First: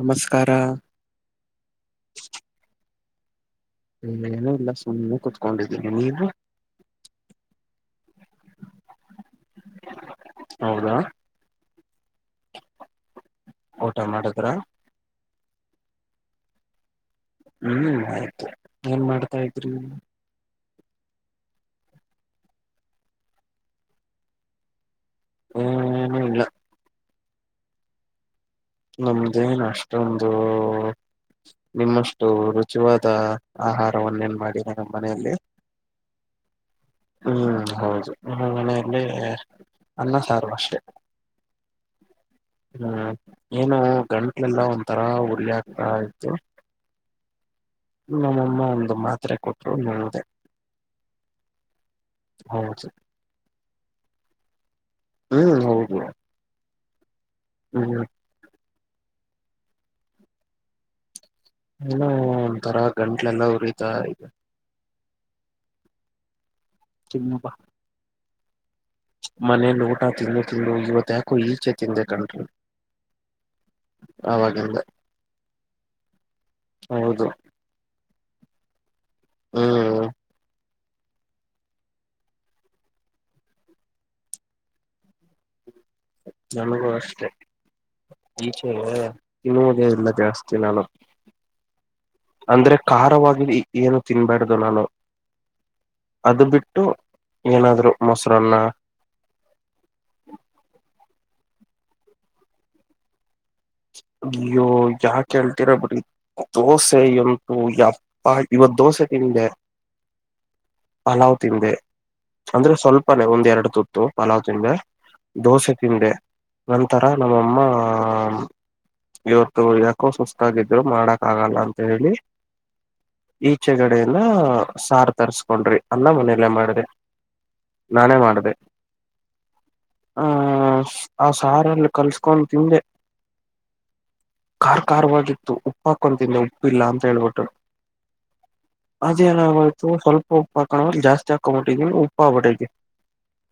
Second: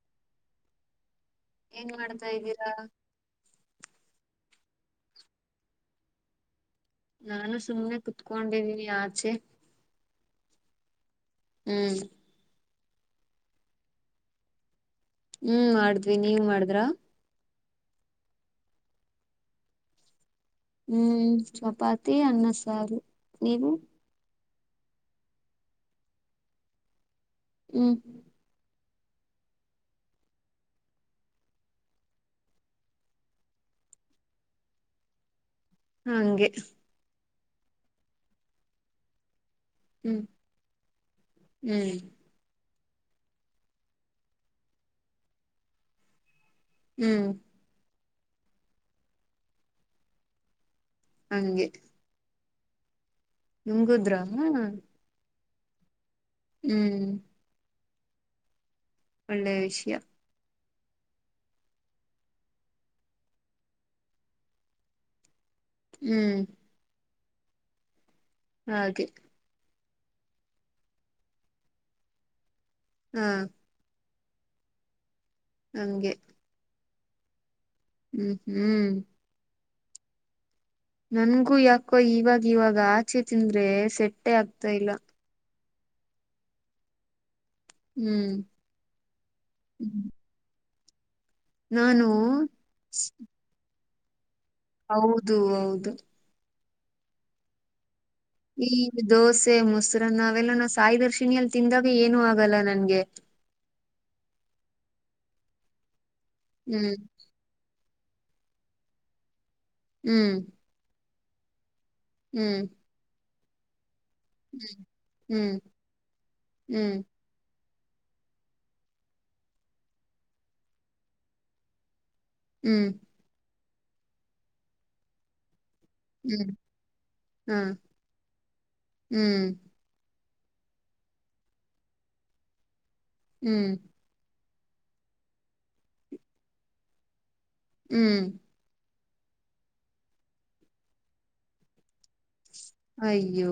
ನಮಸ್ಕಾರ ಏನ್ ಮಾಡ್ತಾ ಇದ್ದೀರಾ ಏನ ಇಲ್ಲ ಸುಮ್ಮನೆ ಕುತ್ಕೊಂಡಿದ್ದೀನಿ ನೀನು ನಾನು ಸುಮ್ಮನೆ ಕುತ್ಕೊಂಡಿದೀನಿ ಆಚೆ ಹೌದಾ ಹ್ಮ್ ಊಟ ಮಾಡುದ್ರ ಹ್ಮ್ ಮಾಡಿದ್ವಿ ನೀವ್ ಮಾಡಿದ್ರ. ಹ್ಮ್ ಆಯ್ತು ಏನ್ ಮಾಡ್ತಾಯಿದ್ರಿ. ಹ್ಮ್ ಚಪಾತಿ ಅನ್ನ ಸಾರು ನೀವು. ಹ್ಮ್ ಏನು ಇಲ್ಲ ಹ್ಮ್ ನಮ್ದೇನು ಅಷ್ಟೊಂದು. ನಿಮ್ಮಷ್ಟು ರುಚಿವಾದ ಆಹಾರವನ್ನ ಏನ್ ಮಾಡಿಲ್ಲ ನಮ್ಮ ಮನೆಯಲ್ಲಿ ಹಾ ಹಂಗೆ. ಹ್ಮ್ ಹೌದು ನಿಮ್ಮ ಮನೆಯಲ್ಲಿ ಹ್ಮ್ ಅನ್ನ ಸಾರು ಅಷ್ಟೆ. ಹ್ಮ್ ಹ್ಮ್ ಏನು ಗಂಟ್ಲೆಲ್ಲ ಒಂತರಾ ಉರಿ ಆಗ್ತಾ ಇತ್ತು. ಹ್ಮ್ ನಮ್ಮಮ್ಮ ಒಂದು ಮಾತ್ರೆ ಕೊಟ್ರು ನುಂಗಿದ್ದೆ. ಹಂಗೆ. ಹೌದು. ನುಂಗುದ್ರ. ಹ್ಮ ಹೌದು. ಹ್ಮ್ ಹ್ಮ್ ಹ್ಮ ಒಳ್ಳೆಯ ವಿಷಯ ಏನೋ ಒಂತರ ಗಂಟ್ಲೆಲ್ಲ ಉರಿತ ಇದೆ. ಹ್ಮ್ ತುಂಬಾ. ಹಾಗೆ. ಮನೆಲ್ಲಿ ಊಟ ತಿಂದು ತಿಂದು ಇವತ್ತು ಯಾಕೋ ಈಚೆ ತಿಂದೆ ಕಣ್ರಿ ಹ್ಮ್ ಅವಾಗಿಂದ. ಹಂಗೆ. ಹೌದು. ಹ್ಮ್ ಹ್ಮ್ ಹ್ಮ್ ನಂಗು ಯಾಕೋ ಇವಾಗ ಇವಾಗ ಆಚೆ ತಿಂದ್ರೆ ಸೆಟ್ಟೆ ಆಗ್ತಾಯಿಲ್ಲ. ನನಗೂ ಅಷ್ಟೆ. ಹ್ಮ್ ಈಚೆ ತಿನ್ನುವುದೇ ಇಲ್ಲ ಜಾಸ್ತಿ ನಾನು. ನಾನು ಅಂದ್ರೆ ಖಾರವಾಗಿ ಏನು ತಿನ್ಬ್ಯಾಡು ನಾನು. ಹೌದು ಹೌದು. ಅದು ಬಿಟ್ಟು ಏನಾದ್ರು ಮೊಸರನ್ನ. ಈ ದೋಸೆ ಮೊಸರನ್ನ ಅವೆಲ್ಲ ನಾನು ಸಾಯಿ ದರ್ಶಿನಿಯಲ್ಲಿ ತಿಂದಾಗ ಏನು ಆಗಲ್ಲ ನನ್ಗೆ. ಅಯ್ಯೋ ಯಾಕ ಹೇಳ್ತೀರ ಬಿಡಿ ಹ್ಮ್ ದೋಸೆ ಇನ್. ಯಪ್ಪಾ ಇವತ್ತು ದೋಸೆ ತಿಂದೆ. ಹ್ಮ್ ಪಲಾವ್ ತಿಂದೆ ಹ್ಮ್ ಅಂದ್ರೆ ಸ್ವಲ್ಪನೆೇ ಒಂದೇರಡು ತುತ್ತು. ಪಲಾವ್ ತಿಂದೆ ಹ್ಮ್ ದೋಸೆ ತಿಂದೆ ಹ್ಮ್ ನಂತರ ನಮ್ಮಅಮ್ಮ. ಇವತ್ತು ಯಾಕೋ ಸುಸ್ತಾಗಿದ್ರು ಮಾಡಕ್ ಆಗಲ್ಲ ಅಂತ ಹೇಳಿ. ಹ್ಮ್ ಈಚೆ ಗಡೆ ಎಲ್ಲಾ ಸಾರ್ ತರ್ಸ್ಕೊಂಡ್ರಿ. ಅನ್ನ ಮನೆಯಲ್ಲೇ ಹ್ಮ್ ಮಾಡ್ದೆ ಹ್ಮ್ ನಾನೇ ಮಾಡ್ದೆ. ಹ್ಮ್ ಆ ಆ ಸಾರಲ್ಲಿ ಕಲ್ಸ್ಕೊಂಡ್ ತಿಂದೆ. ಹ್ಮ್ ಕಾರ್ ಕಾರಾರ್ವಾಗಿತ್ತು ಉಪ್ಪಾಕೊಂಡ್ ತಿಂದೆ ಉಪ್ಪಿಲ್ಲ ಅಂತ ಹೇಳ್ಬಿಟ್ಟು. ಹ್ಮ್ ಅದೇನ್ ಆಗೋಯ್ತು ಸ್ವಲ್ಪ ಉಪ್ಪ ಹಾಕೋ ಜಾಸ್ತಿ ಹಾಕೊಂಡ್ಬಿಟ್ಟಿದೀನಿ ಉಪ್ಪ ಆಗ್ಬಿಟ್ಟೈತೆ. ಅಯ್ಯೋ.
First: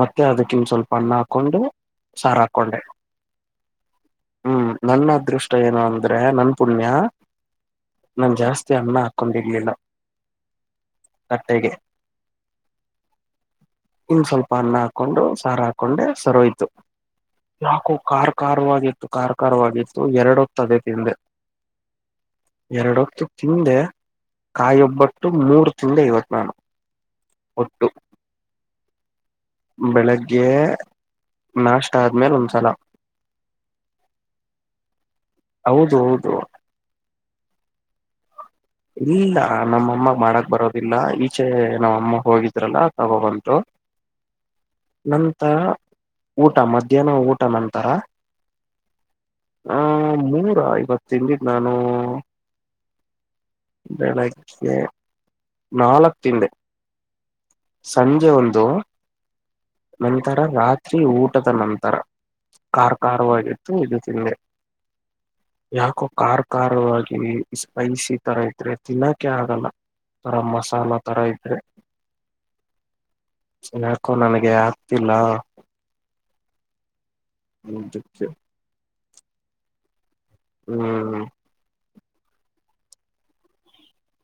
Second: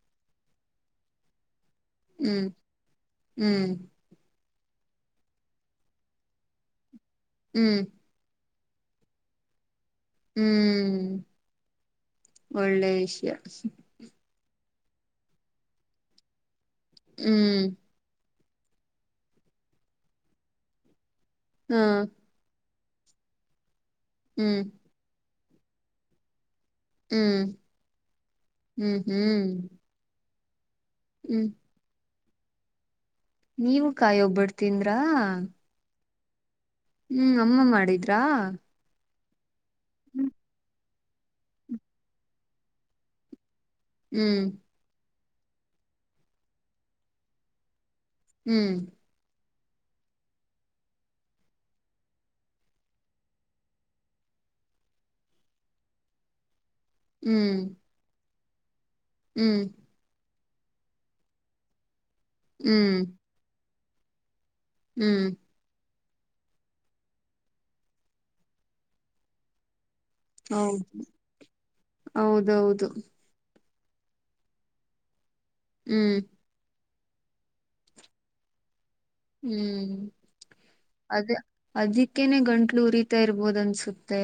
ಮತ್ತೆ ಅದಕ್ಕಿನ್ ಸ್ವಲ್ಪ ಅನ್ನ ಹಾಕೊಂಡು ಸಾರು ಹ್ಮ್ ಹಾಕೊಂಡೆ. ಹ್ಮ್ ಹ್ಮ್ ನನ್ ಅದೃಷ್ಟ ಏನು ಅಂದ್ರೆ ನನ್ ಪುಣ್ಯ. ಹ್ಮ್ ನಾನ್ ಜಾಸ್ತಿ ಅನ್ನ ಹಾಕೊಂಡಿರ್ಲಿಲ್ಲ. ಹ್ಮ್ ತಟ್ಟೆಗೆ ಒಳ್ಳೆ ವಿಷ್ಯ. ಇನ್ ಸ್ವಲ್ಪ ಅನ್ನ ಹಾಕೊಂಡು ಸಾರ್ ಹಾಕೊಂಡೆ ಸರೋಯ್ತು ಹ್ಮ್ ನಾಕು ಕಾರ್- - ಕಾರಾರ್ವಾಗಿತ್ತು ಕಾರಾರ್ ಕಾರಾರ್ವಾಗಿತ್ತು ಎರಡೊತ್ ಅದೆ ತಿಂದೆ. ಹ್ಮ ಎರಡೊತ್ತು ತಿಂದೆ ಹ್ಮ್ ಕಾಯೊಬ್ಬಟ್ಟು ಮೂರು ತಿಂದೆ ಇವತ್ತು ಬೇಡ. ಹ್ಮ್ ಹ್ಮ್ ಹ್ಮ್ ಬೆಳಗ್ಗೆ. ಹ್ಮ್ ನಾಷ್ಟ ಆದ್ಮೇಲೆ ಒಂದ್ಸಲ. ನೀವು ಕಾಯ್ ಒಬ್ಬಟ್ಟು ತಿಂದ್ರ. ಹೌದು ಹೌದು. ಹ್ಮ್ ಅಮ್ಮ ಮಾಡಿದ್ರಾ. ಇಲ್ಲ ನಮ್ಮಮ್ಮ ಹ್ಮ್ ಮಾಡಕ್ ಬರೋದಿಲ್ಲ ಈಚೆ ನಮ್ಮಮ್ಮ ಹೋಗಿದ್ರಲ್ಲ ತಗೊಬಂದ್ರು. ಹ್ಮ್ ನಂತರ ಊಟ ಮಧ್ಯಾಹ್ನ ಊಟ ನಂತರ. ಹ್ಮ್ ಆ ಮುಂದ ಐವತ್ ತಿಂದಿದ್ ನಾನು. ಬೆಳಗ್ಗೆ ನಾಲ್ಕ್ ತಿಂದೆ. ಹ್ಮ್ ಸಂಜೆ ಒಂದು. ಹ್ಮ್ ನಂತರ ರಾತ್ರಿ ಊಟದ ನಂತರ ಕಾರ್ ಹ್ಮ್ ಕಾರಾರ್ವಾಗಿತ್ತು ಇದು ತಿಂದೆ. ಹ್ಮ್ ಯಾಕೋ ಖರ್ ಖಾರವಾಗಿ ಸ್ಪೈಸಿ ತರ ಇದ್ರೆ ತಿನ್ನೋಕೆ ಆಗಲ್ಲ. ತರ ಹೌದು ಮಸಾಲಾ ತರ ಇದ್ರೆ. ಹೌದೌದು ಯಾಕೊ ನನಗೆ ಆಗ್ತಿಲ್ಲ. ಹ್ಮ್ ಹ್ಮ [unintelligible] ಹ್ಮ್ ಹ್ಮ್ ಅದೆ. ಅದಕ್ಕೇನೆ ಗಂಟ್ಲು ಉರಿತಾ ಇರ್ಬೋದ ಅನ್ಸುತ್ತೆ.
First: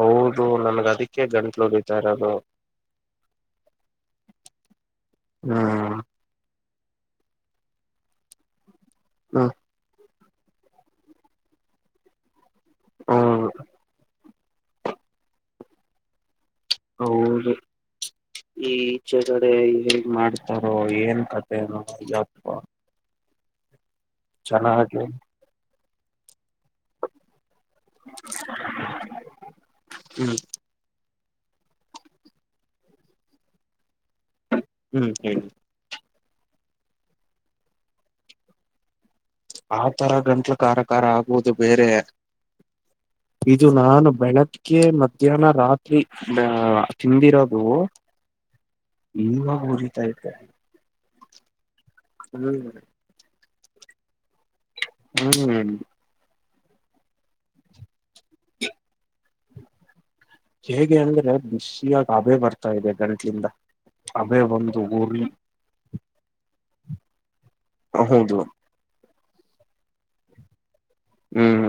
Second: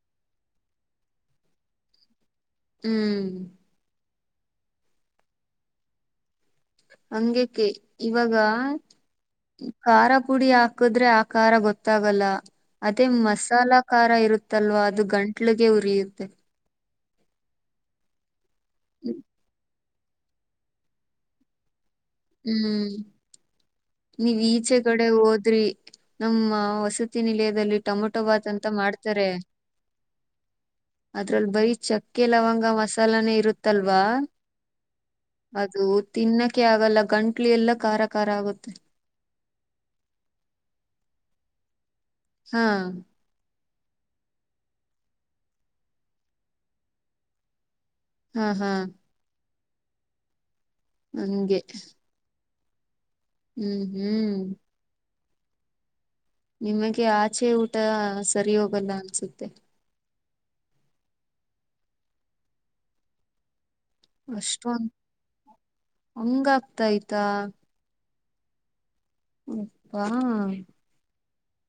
ಹೌದು ನನ್ಗ ಅದಕ್ಕೆ ಗಂಟ್ಲು ಉರಿತ ಇರದು. ಹ್ಮ್ ಹ್ಮ ಹಂಗೇಕಿ ಇವಾಗ ಹ್ಮ್ ಖಾರ ಪುಡಿ ಹಾಕದ್ರೆ ಆ ಖಾರ ಗೊತ್ತಾಗಲ್ಲ ಅದೇ ಹೌದು ಮಸಾಲಾ ಖಾರ ಇರುತ್ ಅಲ್ವಾ ಅದು ಗಂಟ್ಲಿಗೆ ಉರಿಯುತ್ತೆ ಹೌದು ಈಚೆಗಡೆ ಹೇಗ್ ಮಾಡ್ತ್ ಹೊ ಹೊ ಏನ್ ಕತೆೆನೋ ಹ್ಮ್ಮ್ ನೀವು್ ಈಚೆ ಚೆನ್ನಾಗಿ ಕಡೆ ಹೋದ್ರಿ ನಮ್ಮ ವಸತಿ ನಿಲಯದಲ್ಲಿ ಟಮೊಟೋ ಭಾತ್ ಅಂತ ಮಾಡ್ತಾರೆ ಹ್ಮ್ ಅದ್ರಲ್ಲಿ ಬರಿೀ ಚಕ್ಕೆ ಲವಂಗ ಮಸಾಲಾನೇ ಇರುತ್ತಲ್ವಾ ಹ್ಮ್ ಹೇಳಿ ಅದು ತಿನ್ನಕ್ಕೆೆ ಆಗಲ್ಲ ಗಂಟ್ಲು ಎಲ್ಲ ಖಾರಾ ಖಾರ ಆಗುತ್ತೆ ಆ ತರ ಗಂಟ್ಲು ಖಾರ ಖಾರ ಆಗುವುದು ಬೇರೆ ಹ್ಮ್ಮ್ ಇದು ನಾನು ಬೆಳಗ್ಗೆ ಮಧ್ಯಾಹ್ನ ರಾತ್ರಿ ನಾ ತಿಂದಿರೋದು ಹ್ಮ್ ಹಾ ಇವಾಗ ಉರಿ ತೈತೆ ಹಂಗೆ ಹ್ಮ್ ಹ್ಮ್ ಹ್ಮ್ಮ್ ಹ್ಮ್ ನಿಮಗೆ ಆಚೆ ಊಟ ಸರಿ ಹೋಗಲ್ಲ ಅನ್ಸುತ್ತೆ ಹೇಗೆ ಅಂದ್ರೆ ಬಿಸಿಯಾಗಿ ಅಬೆ ಬರ್ತಾ ಇದೆ ಗಂಟ್ಲಿಂದ ಹಬೆ ಒಂದು ಅಷ್ಟೊಂದು ಉರಿ ಹಂಗ ಆಗ್ತಾಯಯ್ತಾ ಹೌದ್ ಹೌದು ಯಪ್ಪಾ ಹ್ಮ್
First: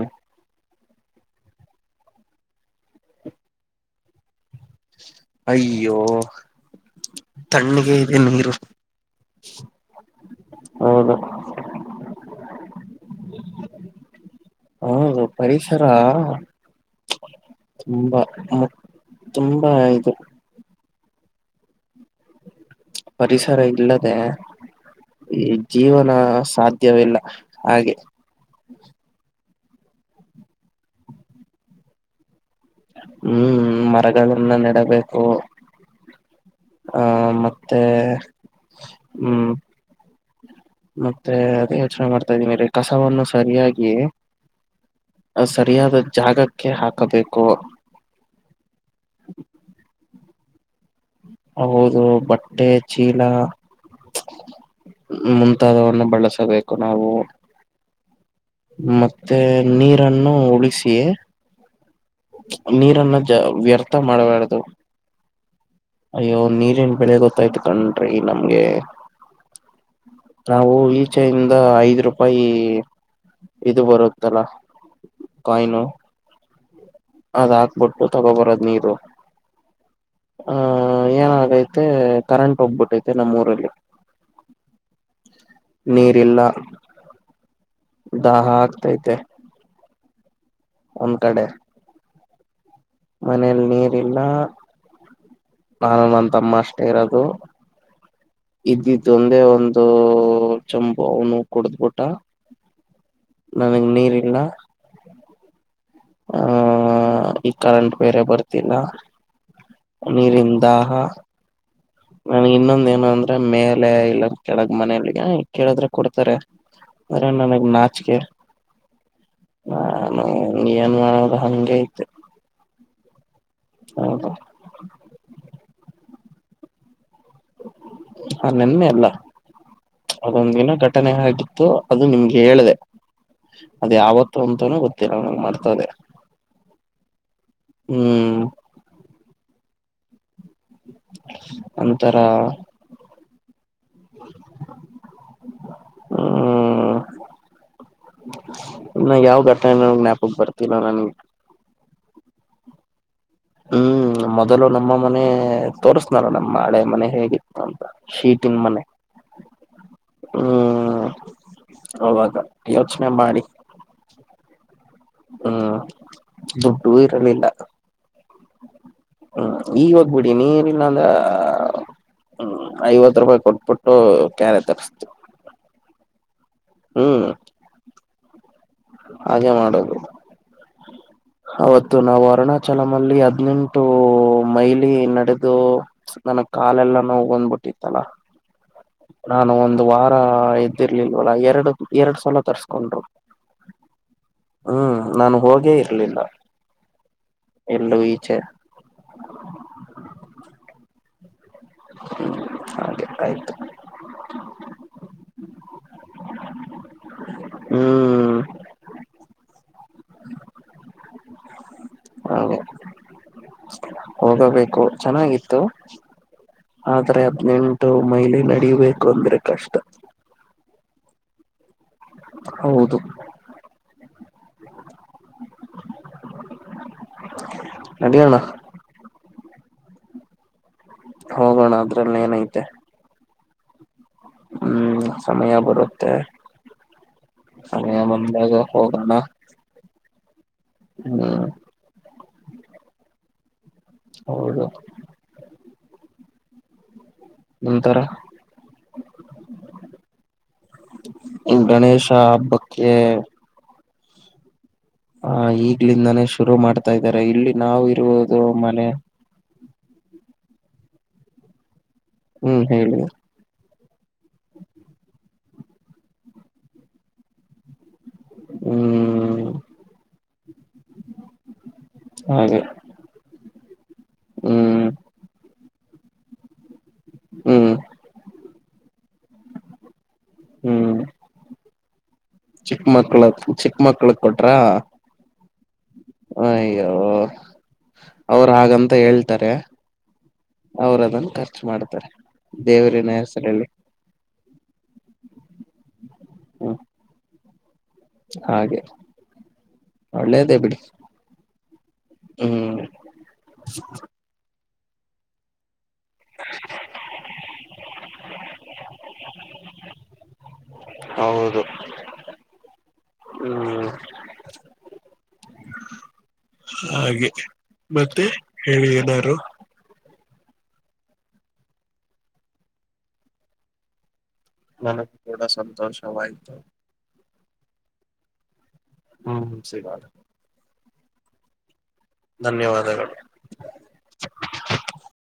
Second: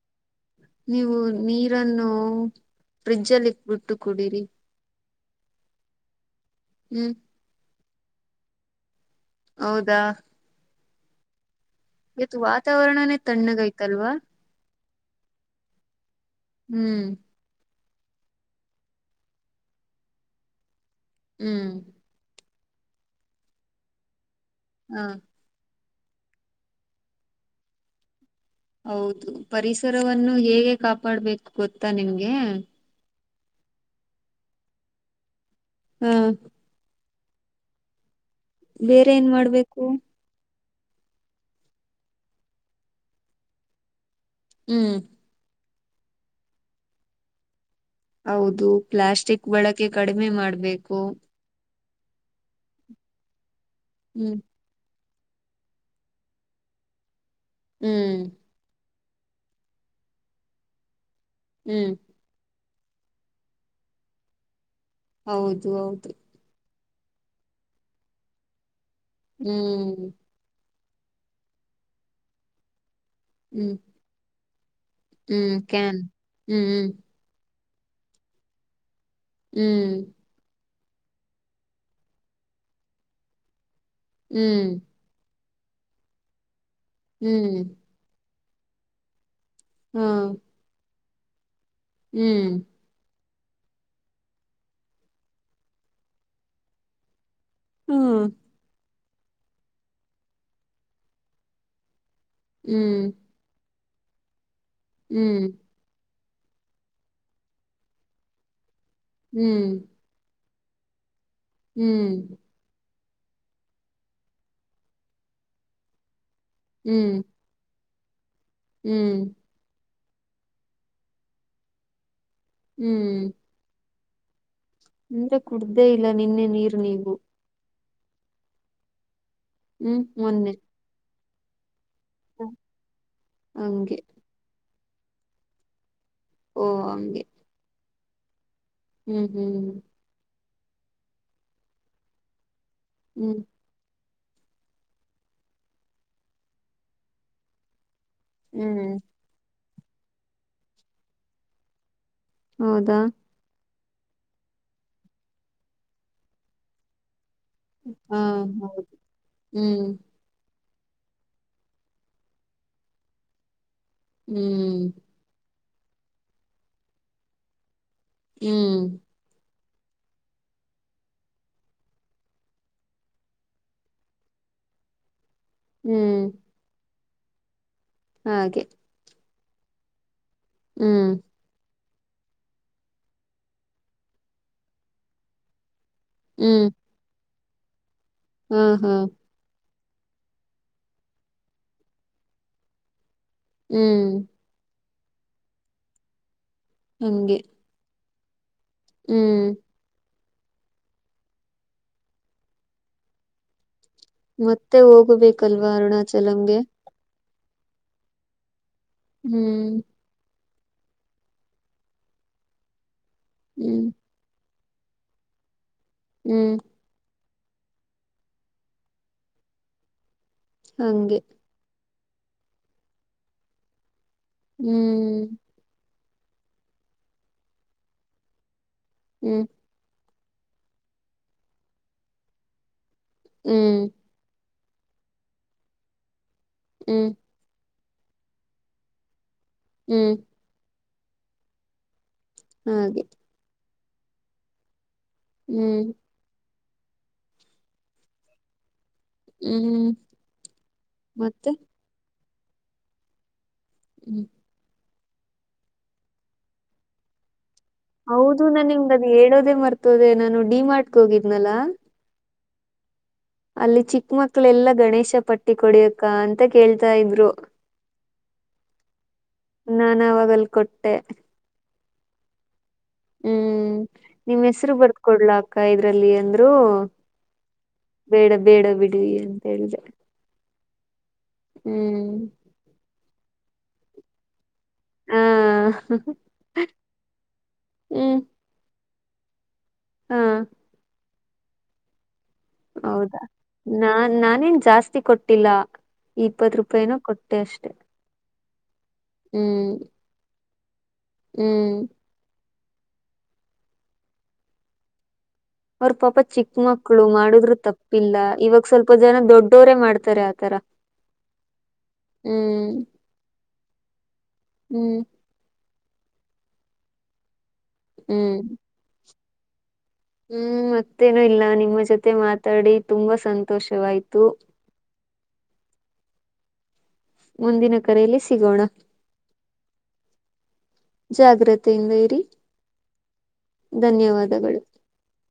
ನೀವು ನೀರನ್ನು ಫ್ರಿಡ್ಜಲ್ಲಿ ಇಟ್ ಬಿಟ್ಟು ಕುಡೀರಿ ಅಯ್ಯೋ ಹ್ಮ್ ತಣ್ಣಿಗೆ ಇದೆ ನೀರು ಹೌದಾ ಹೌದು ಇವತ್ತು ವಾತಾವರಣನೇ ತಣ್ಣಗಯ್ತಲ್ವಾ ಹೂ ಪರಿಸರ ಹ್ಮ್ಮ್ ತುಂಬಾ ಹ್ಮ್ ತುಂಬಾ ಇದೆ ಹ್ಮ್ ಪರಿಸರ ಇಲ್ಲದೆ ಹಾ ಈ ಜೀವನ ಸಾಧ್ಯವಿಲ್ಲ ಹಾಗೆ ಹೌದು ಪರಿಸರವನ್ನು ಹೇಗೆ ಕಾಪಾಡ್ಬೇಕು ಗೊತ್ತಾ ನಿಮ್ಗೆ ಹ್ಮ್ ಮರಗಳನ್ನ ನೆಡಬೇಕು ಹ್ಮ ಆಹ ಮತ್ತೆ ಬೇರೆ ಏನ್ ಹ್ಮ್ ಮಾಡ್ಬೇಕು ಮತ್ತೆ ಅದ ಯೋಚನೆ ಮಾಡ್ತಾ ಇದೀನಿ ರೀ ಕಸವನ್ನು ಸರಿಯಾಗಿ ಹ್ಮ್ ಸರಿಯಾದ ಜಾಗಕ್ಕೆ ಹಾಕಬೇಕು ಹೌದು ಪ್ಲಾಸ್ಟಿಕ್ ಬಳಕೆ ಕಡಿಮೆ ಮಾಡ್ಬೇಕು ಹೌದು ಬಟ್ಟೆ ಚೀಲ ಹ್ಮ್ ಮುಂತಾದವನ್ನು ಬಳಸಬೇಕು ನಾವು ಹ್ಮ್ ಮತ್ತೆ ನೀರನ್ನು ಉಳಿಸಿ ಹ್ಮ್ ನೀರನ್ನ ಜ ವ್ಯರ್ಥ ಮಾಡಬಾರದು ಹೌದು ಇವು ನೀರಿನ ಬೆಲೆ ಗೊತ್ತಾಯ್ತು ಕಣ್ರಿ ನಮ್ಗೆ ಹ್ಮ್ ನಾವು ಈಚೆಯಿಂದ ಐದ್ ರೂಪಾಯಿ ಹ್ಮ್ ಇದು ಬರುತ್ತಲ್ಲ ಹ್ಮ್ ಕಾಯಿನು ಕ್ಯಾನ್ ಹ್ಮ್ ಹ್ಮ್ ಅದ್ ಹಾಕ್ಬಿಟ್ಟು ತಗೋಬರದ್ ನೀರು ಹ್ಮ್ ಆಹ ಏನಾಗೈತೆ ಕರೆಂಟ್ ಹೋಗಬಿಟ್ಟೈತೆ ನಮ್ಮ್ ಊರಲ್ಲಿ ಹ್ಮ್ ನೀರಿಲ್ಲ ಹ್ಮ್ ದಾಹ ಆಗ್ತೈತೆ ಹಾ ಒನ್ ಕಡೆ ಹ್ಮ್ ಮನೇಲಿ ನೀರ್ ಇಲ್ಲ ನಾನು ನ ತಮ್ಮ ಅಷ್ಟೇ ಇರೋದು ಹ್ಮ್ ಇದಿದ್ದು ಒಂದೇ ಒಂದು ಚಂಬು ಅವನು ಕುಡ್ದ್ಬಿಟ್ಟ ಹ್ಮ್ ನನಗ್ ನೀರಿಲ್ಲ ಹ್ಮ್ ಹ ಈ ಕರೆಂಟ್ ಬೇರೆ ಬರ್ತಿಲ್ಲ ಹ್ಮ್ ನೀರಿನ ದಾಹ ನನಗೆ ಇನ್ನೊಂದು ಏನಂದ್ರೆ ಮೇಲೆ ಇಲ್ಲ ಕೆಳಗ್ ಮನಲಿ ಕೇಳಿದ್ರೆ ಕೊಡ್ತಾರೆ ಹ್ಮ್ ಹ್ಮ್ ಆದ್ರೆ ನನಗ್ ನಾ ಚಿಗೆ ಹ್ಮ್ ನಾನು ಏನ್ ಮಾಡೋದು ಹಂಗ ಇದ್ದೆ ಹ್ಮ್ ಹೌದು ಅಂದ್ರೆ ಕುಡ್ದೇ ಇಲ್ಲ ನಿನ್ನೆ ನೀರ್ ನೀವು ಹಾ ನಿನ್ನೆ ಅಲ್ಲ ಹ್ಮ್ ಅದೊಂದ ಮೊನ್ನೆ ದಿನ ಘಟನೆ ಆಗಿತ್ತು ಅದು ನಿಮ್ಗೆ ಹೇಳ್ದ ಅದ ಹಂಗೆ ಯಾವತ್ತು ಅಂತೂ ಗೊತ್ತಿಲ್ಲ ನನ ಮರ್ತ ಹೋದೆ ಓ ಹಂಗೆ ಹ್ಮ್ ಹ್ಮ್ ಹ್ಮ್್ಮ ಓಂತರ ಹ್ಞೂ ಹ್ಮ ಹ್ಮ್ ಇನ್ನ ಯಾವ ಘಟನೆ ನ ಜ್ಞಾಪಕ ಬರ್ತಿಲ್ಲ ನನ್ಗೆ ಹೌದಾ ಹ್ಮ್ ಮೊದಲು ನಮ್ಮ ಮನೆ ತೋಸ್ನಲ್ಲ ನಮ್ಮ ಹಳೆ ಮನೆ ಹೇಗೆ ಅಂತ ಹಾ ಶೀಟನ್ ಮನೆ ಹೌದು ಹ್ಮ್ ಹ್ಮ್ ಅವವಾಗ ಯೋಚನೆ ಮಾಡಿ ಹ್ಮ್ ಹ್ಮ್ ದುಡ್ಡೂ ಇರಲಿಲ್ಲ ಹ್ಮ್ ಹ್ಮ್ ಈಗ ಹೋಗ್ಬಿಡಿ ನೀರಿಲ್ಲ ಅಂದ್ರ ಹ್ಮ್ ಐವತ್ತು ರೂಪಾಯಿ ಕೊಟ್ಬಿಟ್ಟು ಕ್ಯಾರೆ ತರಿಸ್ತು ಹ್ಮ್ ಹ್ಮ್ ಹಾಗೆ ಹಾಗೆ ಮಾಡದು ಹ್ಮ್ ಅವತ್ತು ನಾವು ಅರುಣಾಚಲಮಲ್ಲಿ ಹದ್ಿನೆಂಟು ಮೈಲಿ ನಡೆದು ನನಗ್ ಹ್ಮ್ ಕಾಲೆಲ್ಲ ನೋವ ನಗಂದ್ ಬಿಟ್ಟಿತ್ತಲ್ಲಾ ಹಾ ಹಾ ನಾನು ಒಂದು ವಾರ ಎದ್ದಿರ್ಲಿಲ್ವಲ್ಲ ಎರಡು ಎರಡ್ ಸಲ ತರ್ಸ್ಕೊಂಡ್ರು ಹ್ಮ್ ಹ್ಮ್ ನಾನು ಹೋಗೇ ಇರ್ಲಿಲ್ಲ ನಂಗೆ ಎಲ್ಲೂವು ಇಚ್ಚೆ ಹ್ಮ್ ಹ ಹಾಗೆ ಆಯ್ತು ಮತ್ತೆ ಹೋಗಬೇಕಲ್ವಾ ಅರುಣಾಚಲಂಗೆ ಹ್ಮ ಹ್ಮ್ ಹಾಗೆ ಹ್ಮ್ ಹೋಗಬೇಕು ಚೆನ್ನಾಗಿತ್ತು ಹ್ಮ್ ಆದ್ರೆ ಹದ್ಿನನೆಂಟು ಮೈಲಿ ನಡೀಬೇಕು ಅಂದ್ರೆ ಕಷ್ಟ ಹಂಗೆ ಹೌದು ಹ್ಮ್ ನಡಿ ಯಣ ಹ್ಮ್ ಹೋಗೋಣ ಅದ್ರಲ್ಲ ಏನೈತೆ ಹ್ಮ್. ಹ್ಮ್ ಸಮಯ ಬರುತ್ತೆ. ಹ್ಮ್. ಸಮಯ ಬಂದಾಗ ಹೋಗೋಣ. ಹ್ಮ್. [unintelligible] ಹ್ಮ್. ಹೌದು. ಹ್ಮ್. ನಂತರ. ಹ್ಮ್ ಮತ್ತೆ ಗಣೇಶ ಹಬ್ಬಕ್ಕೆ. ಹ್ಮ್. ಹ ಈಗ್ಲಿಂದಾನೇ ಶುರು ಮಾಡ್ತಾ ಇದ್ದಾರೆ ಇಲ್ಲಿ ನಾವು. ಇರುವುದು ಹೌದು ನಾನ್ ಮನೆ ನಿಮ್ದ ಅದು ಹೇಳೋದೇ ಮರ್ತೋದೆ ನಾನು ಡಿ ಮಾಡ್ಕ್ ಹೋಗಿದ್ನಲ್ಲಾ. ಹ್ಮ್ ಹೇಳಿ. ಅಲ್ಲಿ ಚಿಕ್ಕ ಮಕ್ಕಳು ಎಲ್ಲಾ ಗಣೇಶ ಪಟ್ಟಿ ಕೊಡಿ ಅಕ್ಕಾ ಅಂತ ಕೇಳ್ತಾ ಇದ್ರು. ಹ್ಮ್. ನಾನು ಆವಾಗ ಅಲ್ಲಿ ಕೊಟ್ಟೆ. ಹೌದ. ಹ್ಮ್ ನಿಮ್ಮ ಹೆಸರು ಬರದೊ ಕೊಡಲಾ ಅಕ್ಕಾ ಇದರಲ್ಲಿ ಅಂದ್ರು. ಹ್ಮ್ ಬೇಡ ಬೇಡ ಬಿಡಿ ಅಂತ ಹೇಳ್ದೆ. ಹ್ಮ್. ಹ್ಮ್. ಚಿಕ್ಕ ಮಕ್ಕಳ ಚಿಕ್ಕ ಮಕ್ಕಳಿಗೆ ಕೊಟ್ಟರಾ. ಹಾ. ಹ ಅಯ್ಯೋ ಅವರು ಹಾಗಂತ ಹೇಳ್ತಾರೆ. ಹಾ ಅವರು ಅದನ್ನು ಖರ್ಚು ಮಾಡ್ತಾರೆ ದೇವರಿನ ಹೆಸರಲ್ಲಿ. ನಾ ನಾನೇನ್ ಜಾಸ್ತಿ ಕೊಟ್ಟಿಲ್ಲ ಇಪ್ಪತ್ತು ಹ್ಮ್ ರೂಪಾಯಿನೂ ಕೊಟ್ಟೆ ಅಷ್ಟೆ. ಹಾಗೆ ಹ್ಮ್ ಒಳ್ಳೇದ ಬಿಡಿ. ಹ್ಮ್. ಹ್ಮ್. ಅವ ಪಾಪ. ಚಿಕ್ಕ ಮಕ್ಳು ಮಾಡುದ್ರು ತಪ್ಪಿಲ್ಲ ಇವಾಗ ಸ್ವಲ್ಪ ಜನ ದೊಡ್ಡೋರೇ ಮಾಡ್ತಾರೆ ಆತರ. ಹೌದು ಹ್ಮ್ ಹ್ಮ್. ಹ್ಮ್. ಹಾಗೆ ಮತ್ತೆ ಹ್ಮ್ ಹೇಳಿ ಎನಾರು. ಹ್ಮ್ ಮತ್ತೇನು ಇಲ್ಲ ನಿಮ್ಮ ಜೊತೆ ಮಾತಾಡಿ ತುಂಬಾ ಸಂತೋಷವಾಯ್ತು. ಮನಗೆ ಕೂಡ ಸಂತೋಷವಾಯಿತು. ಮುಂದಿನ ಕರೆಯಲ್ಲಿ ಸಿಗೋಣ. ಹ್ಮ ಸಿಗೋಣ. ಜಾಗ್ರತೆೆಯಲ್ಲೇರಿ. ಧನ್ಯವಾದಗಳು. ಧನ್ಯವಾದಗಳು.